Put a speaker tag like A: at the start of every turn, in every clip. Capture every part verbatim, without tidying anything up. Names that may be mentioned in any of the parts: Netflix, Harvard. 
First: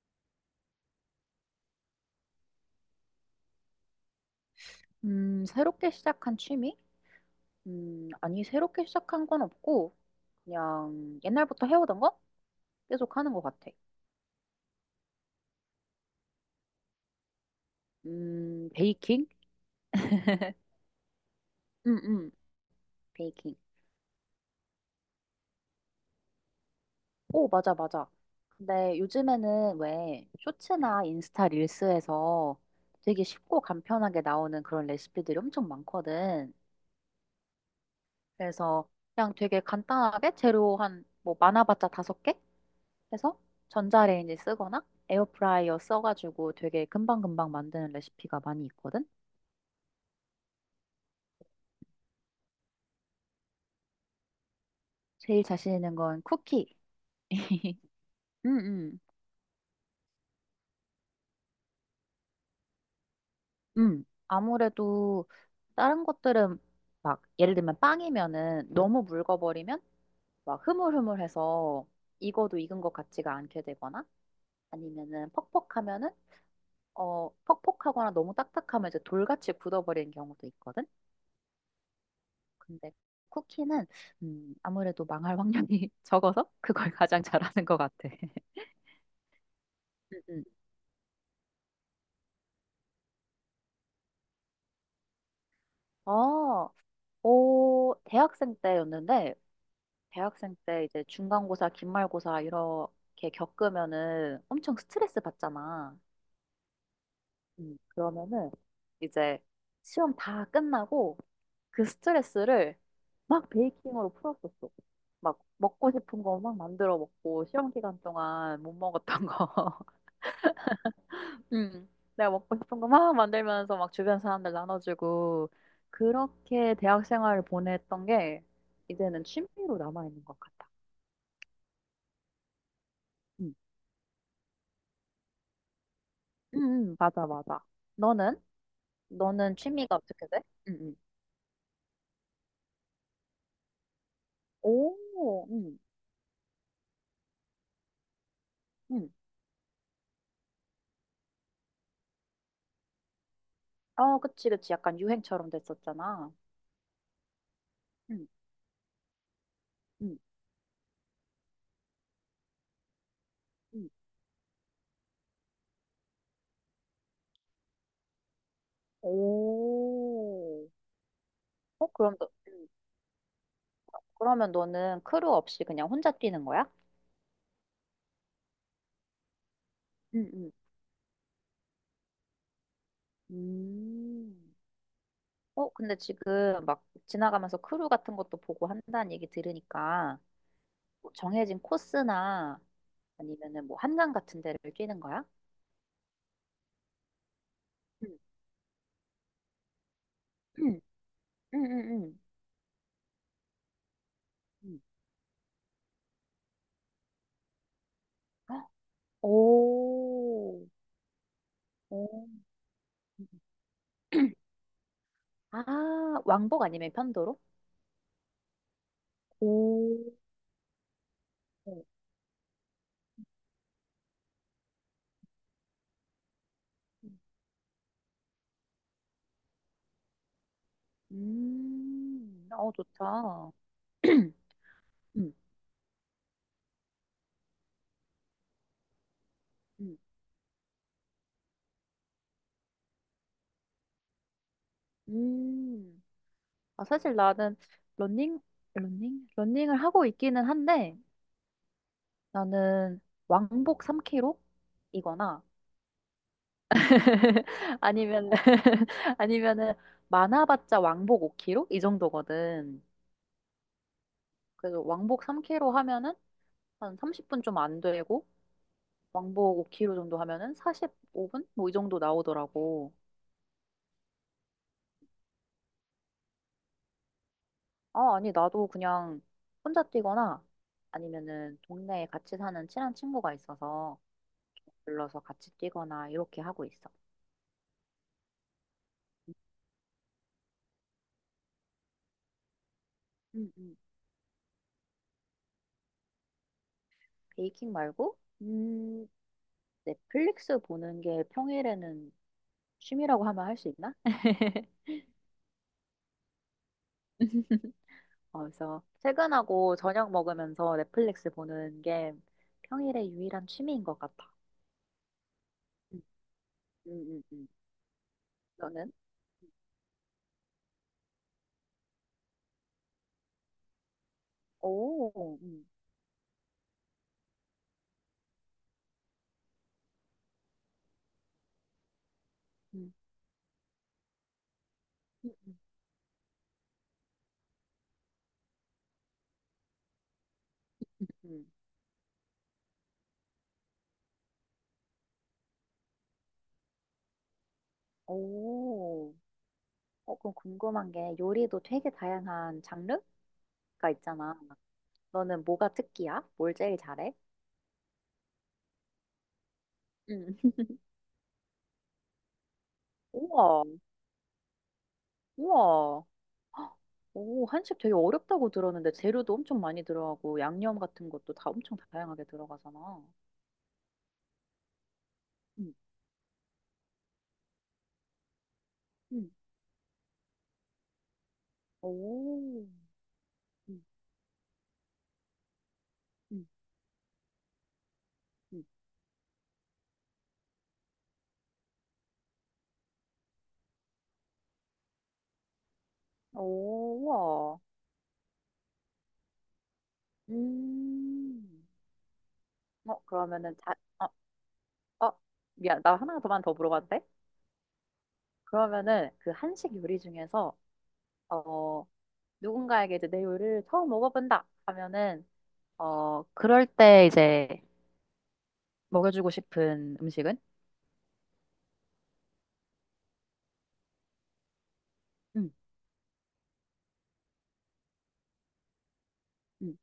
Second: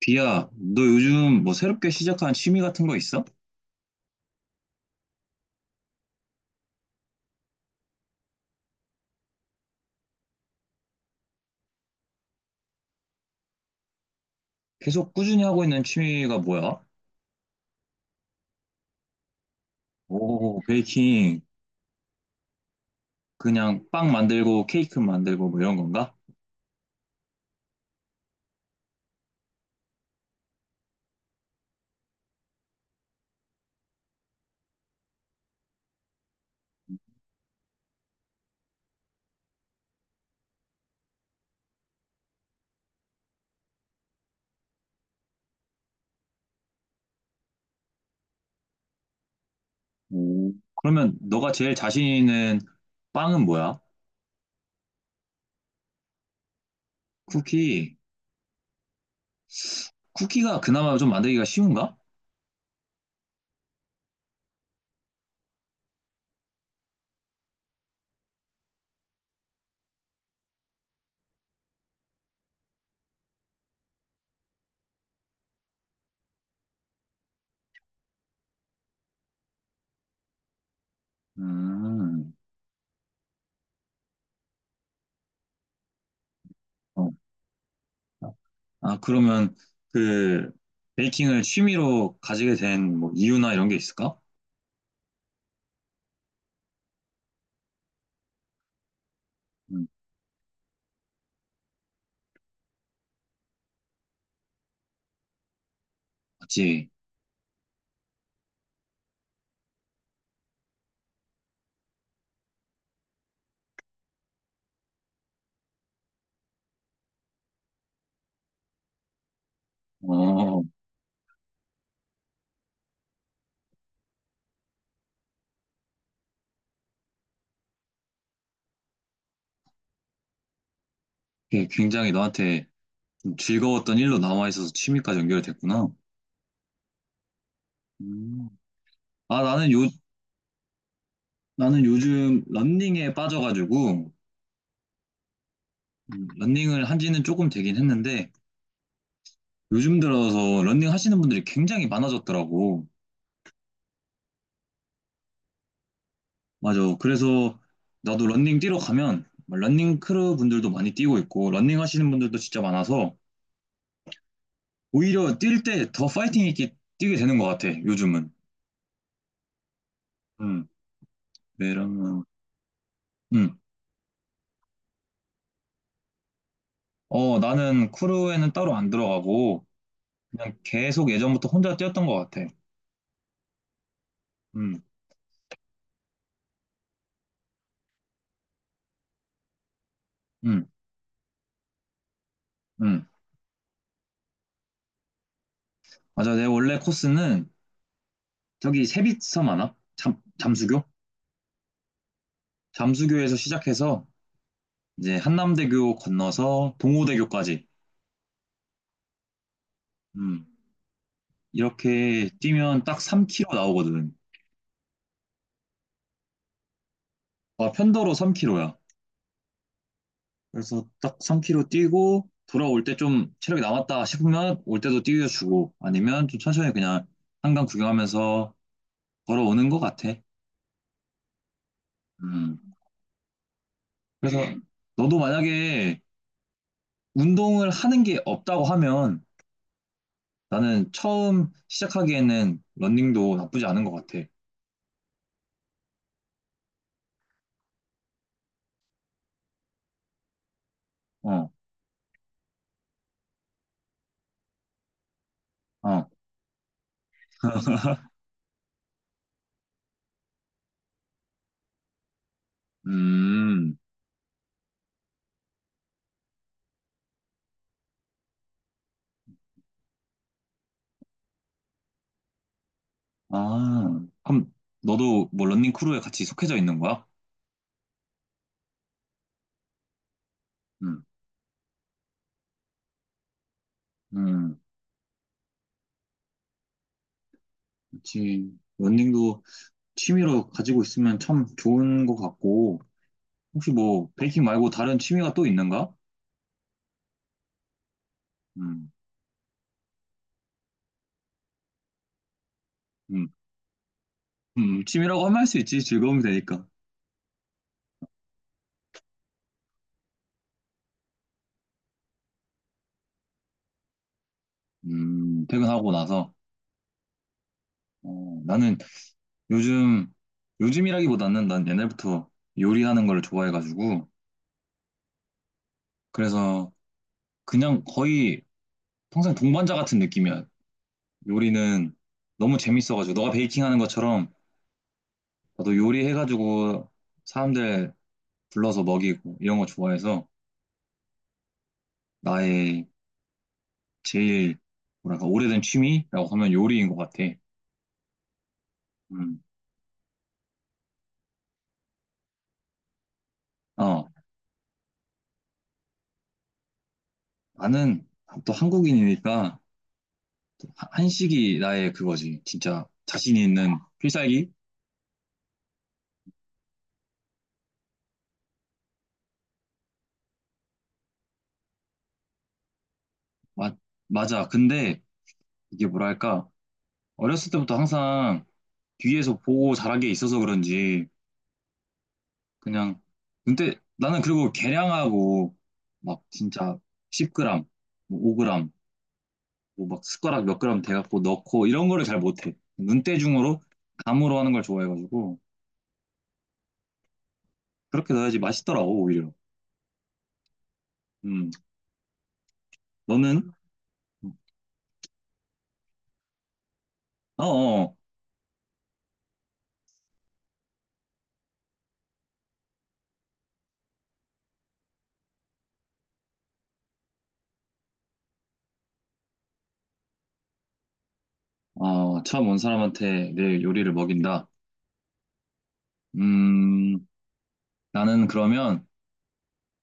A: 비야, 너 요즘 뭐 새롭게 시작한 취미 같은 거 있어?
B: 음, 새롭게 시작한 취미? 음, 아니, 새롭게 시작한 건 없고, 그냥 옛날부터 해오던 거? 계속 하는 것 같아.
A: 계속 꾸준히 하고 있는 취미가 뭐야?
B: 음, 베이킹?
A: 오, 베이킹.
B: 응, 응, 베이킹.
A: 그냥 빵 만들고 케이크 만들고 뭐 이런 건가?
B: 오, 맞아, 맞아. 근데 요즘에는 왜 쇼츠나 인스타 릴스에서 되게 쉽고 간편하게 나오는 그런 레시피들이 엄청 많거든. 그래서 그냥 되게 간단하게 재료 한, 뭐, 많아봤자 다섯 개? 해서 전자레인지 쓰거나 에어프라이어 써가지고 되게 금방금방 만드는 레시피가 많이 있거든?
A: 오. 그러면 너가 제일 자신 있는 빵은 뭐야?
B: 제일 자신 있는 건 쿠키.
A: 쿠키.
B: 음, 음,
A: 쿠키가 그나마 좀 만들기가 쉬운가?
B: 음. 아무래도 다른 것들은 막 예를 들면 빵이면은 너무 묽어버리면 막 흐물흐물해서 익어도 익은 것 같지가 않게 되거나 아니면은 퍽퍽하면은 어 퍽퍽하거나 너무 딱딱하면 이제 돌같이 굳어버리는 경우도 있거든.
A: 음.
B: 근데 쿠키는 음, 아무래도 망할 확률이 적어서 그걸
A: 어.
B: 가장 잘하는 것 같아.
A: 아, 그러면
B: 음, 음.
A: 그 베이킹을 취미로 가지게 된 뭐 이유나 이런 게 있을까?
B: 아, 오, 대학생 때였는데,
A: 음,
B: 대학생 때 이제 중간고사, 기말고사 이렇게 겪으면은 엄청 스트레스 받잖아.
A: 맞지.
B: 음, 그러면은 이제 시험 다 끝나고 그 스트레스를 막 베이킹으로 풀었었어. 막 먹고 싶은 거 막 만들어 먹고, 시험 기간 동안 못 먹었던 거.
A: 어,
B: 응. 내가 먹고 싶은 거 막 만들면서 막 주변 사람들 나눠주고 그렇게 대학 생활을 보냈던 게 이제는 취미로 남아있는 것 같아.
A: 그게 굉장히 너한테
B: 응.
A: 즐거웠던 일로 남아있어서 취미까지 연결됐구나.
B: 응, 응, 맞아, 맞아. 너는?
A: 음, 아,
B: 너는
A: 나는 요,
B: 취미가 어떻게 돼? 응, 응.
A: 나는 요즘 런닝에 빠져가지고,
B: 오, 응,
A: 음, 런닝을 한 지는 조금 되긴 했는데,
B: 응.
A: 요즘 들어서 런닝 하시는 분들이 굉장히 많아졌더라고.
B: 어, 그치, 그치. 약간 유행처럼 됐었잖아.
A: 맞아. 그래서 나도
B: 응,
A: 런닝 뛰러 가면, 막 런닝
B: 응,
A: 크루 분들도 많이 뛰고 있고, 런닝 하시는 분들도 진짜 많아서,
B: 응.
A: 오히려 뛸 때 더 파이팅 있게 뛰게 되는 것 같아, 요즘은.
B: 오.
A: 음,
B: 어, 그럼
A: 왜냐면,
B: 너, 응.
A: 음,
B: 그러면 너는 크루 없이 그냥 혼자 뛰는 거야?
A: 어, 나는 크루에는 따로 안 들어가고,
B: 응, 응.
A: 그냥 계속 예전부터 혼자 뛰었던 것 같아.
B: 음.
A: 음,
B: 어, 근데 지금 막 지나가면서 크루 같은 것도 보고 한다는 얘기 들으니까
A: 음,
B: 뭐 정해진 코스나
A: 음.
B: 아니면은 뭐 한강 같은 데를 뛰는 거야?
A: 맞아. 내 원래 코스는
B: 응,
A: 저기 세빛섬 아나? 잠,
B: 응,
A: 잠수교?
B: 응, 응.
A: 잠수교에서 시작해서
B: 응.
A: 이제 한남대교 건너서 동호대교까지.
B: 응.
A: 음,
B: 오,
A: 이렇게
B: 오.
A: 뛰면 딱 삼 킬로미터 나오거든.
B: 아, 왕복 아니면 편도로?
A: 아, 편도로 삼 킬로미터야.
B: 오,
A: 그래서 딱 삼 킬로미터 뛰고 돌아올 때 좀 체력이 남았다 싶으면 올 때도 뛰어주고 아니면 좀 천천히 그냥 한강 구경하면서 걸어오는 것 같아.
B: 음,
A: 음.
B: 어, 좋다.
A: 그래서 너도
B: 음,
A: 만약에 운동을 하는 게 없다고 하면
B: 응.
A: 나는 처음 시작하기에는 러닝도 나쁘지 않은 것 같아.
B: 음. 아, 사실 나는 러닝, 러닝? 러닝을 하고 있기는 한데,
A: 어,
B: 나는 왕복 삼 킬로미터? 이거나
A: 어,
B: 아니면 아니면은 많아봤자 왕복 오 킬로미터? 이 정도거든.
A: 음,
B: 그래서 왕복 삼 킬로미터 하면은 한 삼십 분 좀 안 되고 왕복 오 킬로미터 정도 하면은 사십오 분? 뭐 이 정도 나오더라고.
A: 아, 그럼 너도 뭐 러닝 크루에 같이 속해져 있는 거야?
B: 아, 아니 나도 그냥 혼자 뛰거나
A: 음,
B: 아니면은 동네에 같이 사는 친한 친구가 있어서
A: 음,
B: 불러서 같이 뛰거나 이렇게 하고 있어.
A: 그치. 러닝도 취미로 가지고 있으면 참 좋은 것 같고,
B: 음,
A: 혹시
B: 음.
A: 뭐 베이킹 말고 다른 취미가 또 있는가?
B: 베이킹 말고?
A: 음,
B: 음, 넷플릭스 보는 게 평일에는 취미라고
A: 음,
B: 하면 할 수 있나?
A: 음, 취미라고 하면 할 수 있지. 즐거움이 되니까.
B: 어, 그래서 퇴근하고 저녁 먹으면서 넷플릭스 보는 게 평일의 유일한 취미인 것 같아.
A: 음, 퇴근하고
B: 음,
A: 나서.
B: 음, 음. 음.
A: 어, 나는
B: 너는?
A: 요즘, 요즘이라기보다는 난 옛날부터 요리하는 걸 좋아해가지고,
B: 오, 음,
A: 그래서 그냥 거의 평생 동반자 같은 느낌이야. 요리는 너무
B: 음,
A: 재밌어가지고, 너가 베이킹하는 것처럼
B: 음, 음,
A: 나도 요리해가지고 사람들 불러서 먹이고 이런 거 좋아해서
B: 음.
A: 나의 제일 뭐랄까 오래된 취미라고 하면 요리인 것 같아.
B: 오.
A: 음.
B: 어, 그럼 궁금한 게 요리도 되게 다양한 장르가
A: 어,
B: 있잖아. 너는 뭐가 특기야? 뭘 제일 잘해?
A: 나는 또 한국인이니까
B: 음.
A: 하- 한식이 나의 그거지. 진짜 자신
B: 우와,
A: 있는 필살기?
B: 우와. 오, 한식 되게 어렵다고 들었는데 재료도 엄청 많이 들어가고 양념 같은 것도 다 엄청 다양하게 들어가잖아.
A: 맞- 맞아. 근데
B: 응,
A: 이게 뭐랄까, 어렸을 때부터 항상
B: 응.
A: 뒤에서 보고 자란 게 있어서 그런지,
B: 오,
A: 그냥, 근데
B: 응,
A: 나는 그리고 계량하고, 막
B: 응,
A: 진짜 십 그램, 뭐
B: 응.
A: 오 그램, 뭐막 숟가락 몇 g 돼갖고 넣고 이런 거를 잘 못해. 눈대중으로, 감으로 하는 걸 좋아해가지고,
B: 오, 와.
A: 그렇게 넣어야지 맛있더라고, 오히려. 음,
B: 음. 어,
A: 너는?
B: 그러면은 자, 어, 어, 미안, 나 하나만 더 물어봐도 돼?
A: 어어,
B: 그러면은 그 한식 요리 중에서 어 누군가에게 이제 내 요리를 처음 먹어본다 하면은 어 그럴 때 이제 먹여주고 싶은 음식은?
A: 어, 처음 온 사람한테 내 요리를 먹인다.
B: 응.
A: 음, 나는 그러면,
B: 응,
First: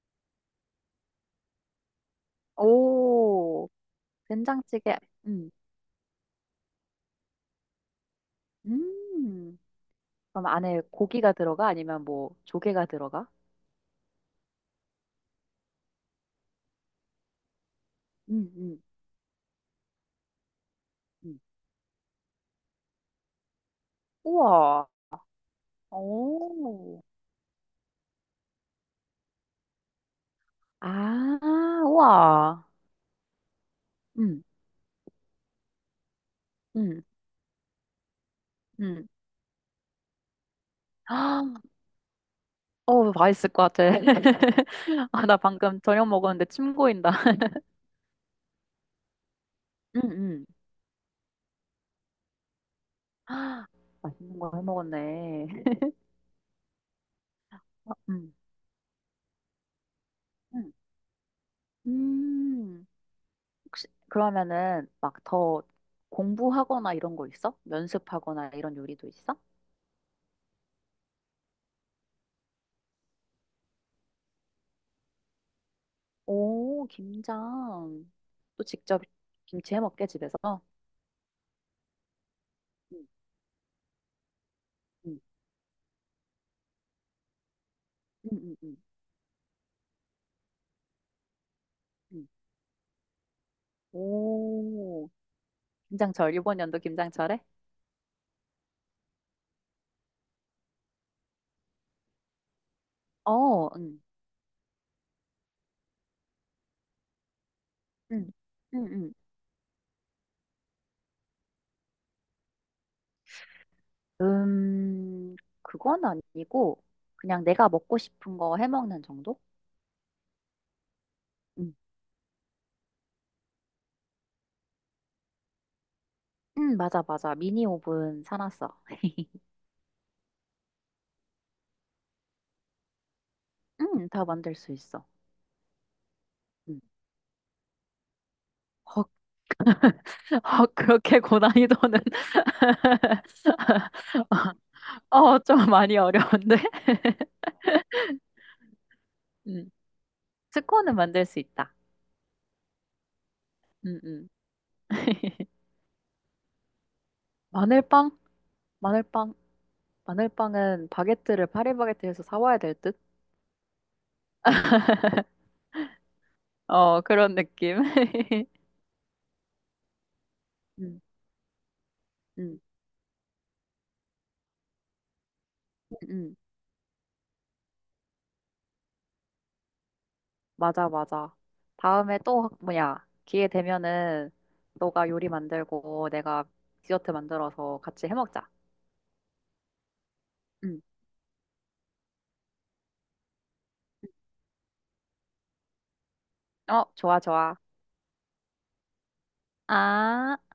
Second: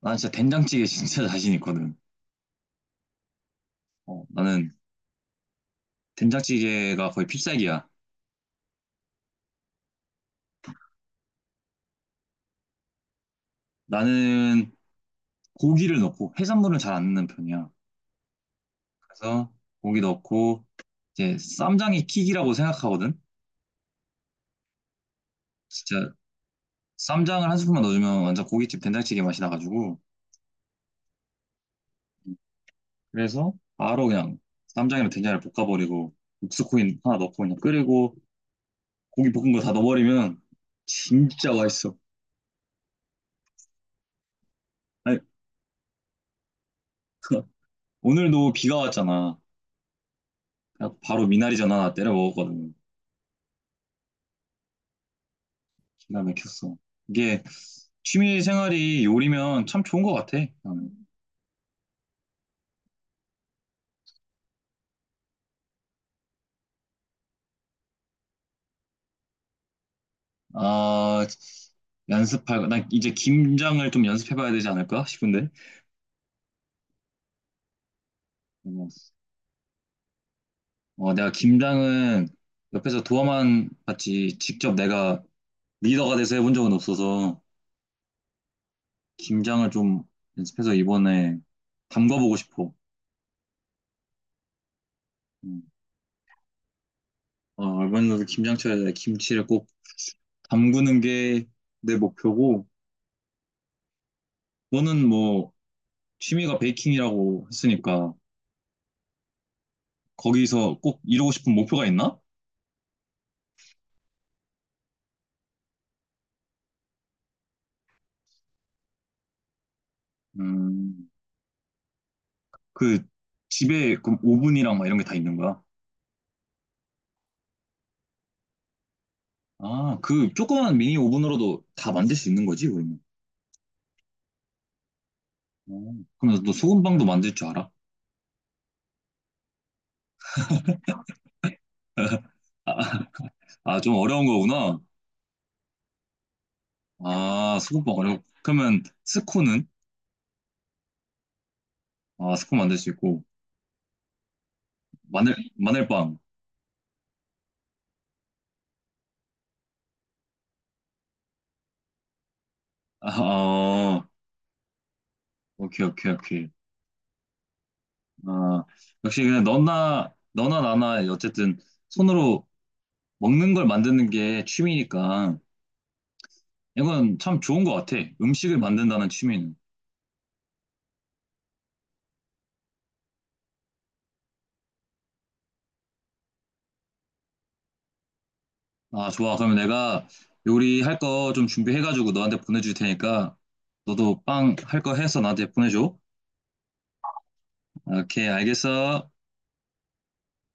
A: 난 진짜 된장찌개 진짜 자신 있거든.
B: 오,
A: 어, 나는
B: 된장찌개. 음.
A: 된장찌개가 거의 필살기야.
B: 음. 그럼 안에 고기가 들어가? 아니면 뭐 조개가 들어가?
A: 나는 고기를 넣고 해산물은 잘 안 넣는 편이야.
B: 음, 음,
A: 그래서 고기 넣고 이제
B: 음.
A: 쌈장이 킥이라고 생각하거든.
B: 우와.
A: 진짜
B: 오.
A: 쌈장을 한 스푼만 넣어주면 완전 고깃집 된장찌개 맛이 나가지고
B: 아, 우와.
A: 그래서 바로 그냥
B: 음,
A: 쌈장이랑 된장을 볶아버리고 육수코인
B: 음,
A: 하나 넣고 그냥 끓이고
B: 음.
A: 고기 볶은 거 다 넣어버리면
B: 아,
A: 진짜 맛있어.
B: 어, 맛있을 것 같아.
A: 아니,
B: 아, 나 방금 저녁 먹었는데 침 고인다.
A: 오늘도 비가 왔잖아.
B: 음, 음.
A: 그래갖고 바로 미나리 전 하나 때려 먹었거든.
B: 아, 맛있는 거 해먹었네.
A: 기가 막혔어. 이게
B: 어, 음,
A: 취미 생활이 요리면 참 좋은 것 같아.
B: 음.
A: 나는.
B: 음. 혹시 그러면은 막 더 공부하거나 이런 거 있어? 연습하거나 이런 요리도 있어?
A: 아, 연습할, 나 이제 김장을 좀 연습해봐야 되지 않을까 싶은데.
B: 오, 김장. 또
A: 어,
B: 직접 김치 해 먹게, 집에서?
A: 어, 내가 김장은
B: 응,
A: 옆에서 도와만 봤지, 직접
B: 응,
A: 내가 리더가 돼서 해본 적은 없어서,
B: 응, 응, 응.
A: 김장을 좀 연습해서 이번에
B: 응.
A: 담가보고 싶어.
B: 오,
A: 음.
B: 김장철. 이번 연도 김장철에?
A: 어, 이번에도 김장철에 김치를 꼭 담그는 게 내 목표고,
B: 어, 응,
A: 너는 뭐, 취미가 베이킹이라고 했으니까,
B: 응, 응,
A: 거기서 꼭 이루고 싶은 목표가 있나?
B: 응. 음, 그건 아니고, 그냥 내가 먹고 싶은 거 해 먹는 정도?
A: 음,
B: 응,
A: 그 집에 그 오븐이랑 막 이런 게 다 있는 거야.
B: 응, 맞아, 맞아. 미니 오븐 사놨어.
A: 아, 그 조그만 미니 오븐으로도 다 만들 수 있는 거지, 그러면.
B: 응, 다 만들 수 있어.
A: 음. 그럼 너
B: 응.
A: 소금빵도 만들 줄 알아?
B: 헉, 그렇게 고난이도는,
A: 아, 아, 좀 어려운 거구나.
B: 어, 좀 많이 어려운데?
A: 아, 소금빵 어려워. 그러면 스콘은?
B: 스콘은 만들 수 있다.
A: 아, 스콘 만들 수 있고.
B: 음, 음.
A: 마늘, 마늘빵.
B: 마늘빵? 마늘빵? 마늘빵은 바게트를 파리바게트에서 사와야 될 듯?
A: 아, 어, 오케이, 오케이, 오케이.
B: 어, 그런 느낌.
A: 아, 역시 그냥 너나, 너나
B: 음,
A: 나나, 어쨌든 손으로
B: 음,
A: 먹는 걸 만드는 게 취미니까
B: 음, 음.
A: 이건 참 좋은 것 같아. 음식을 만든다는 취미는.
B: 맞아, 맞아. 다음에 또, 뭐야, 기회 되면은, 너가 요리 만들고, 내가 디저트 만들어서 같이 해먹자.
A: 아, 좋아. 그러면 내가
B: 음.
A: 요리할 거 좀 준비해가지고 너한테 보내줄 테니까 너도 빵 할 거 해서 나한테 보내줘.
B: 어, 좋아, 좋아.
A: 오케이, 알겠어.
B: 아.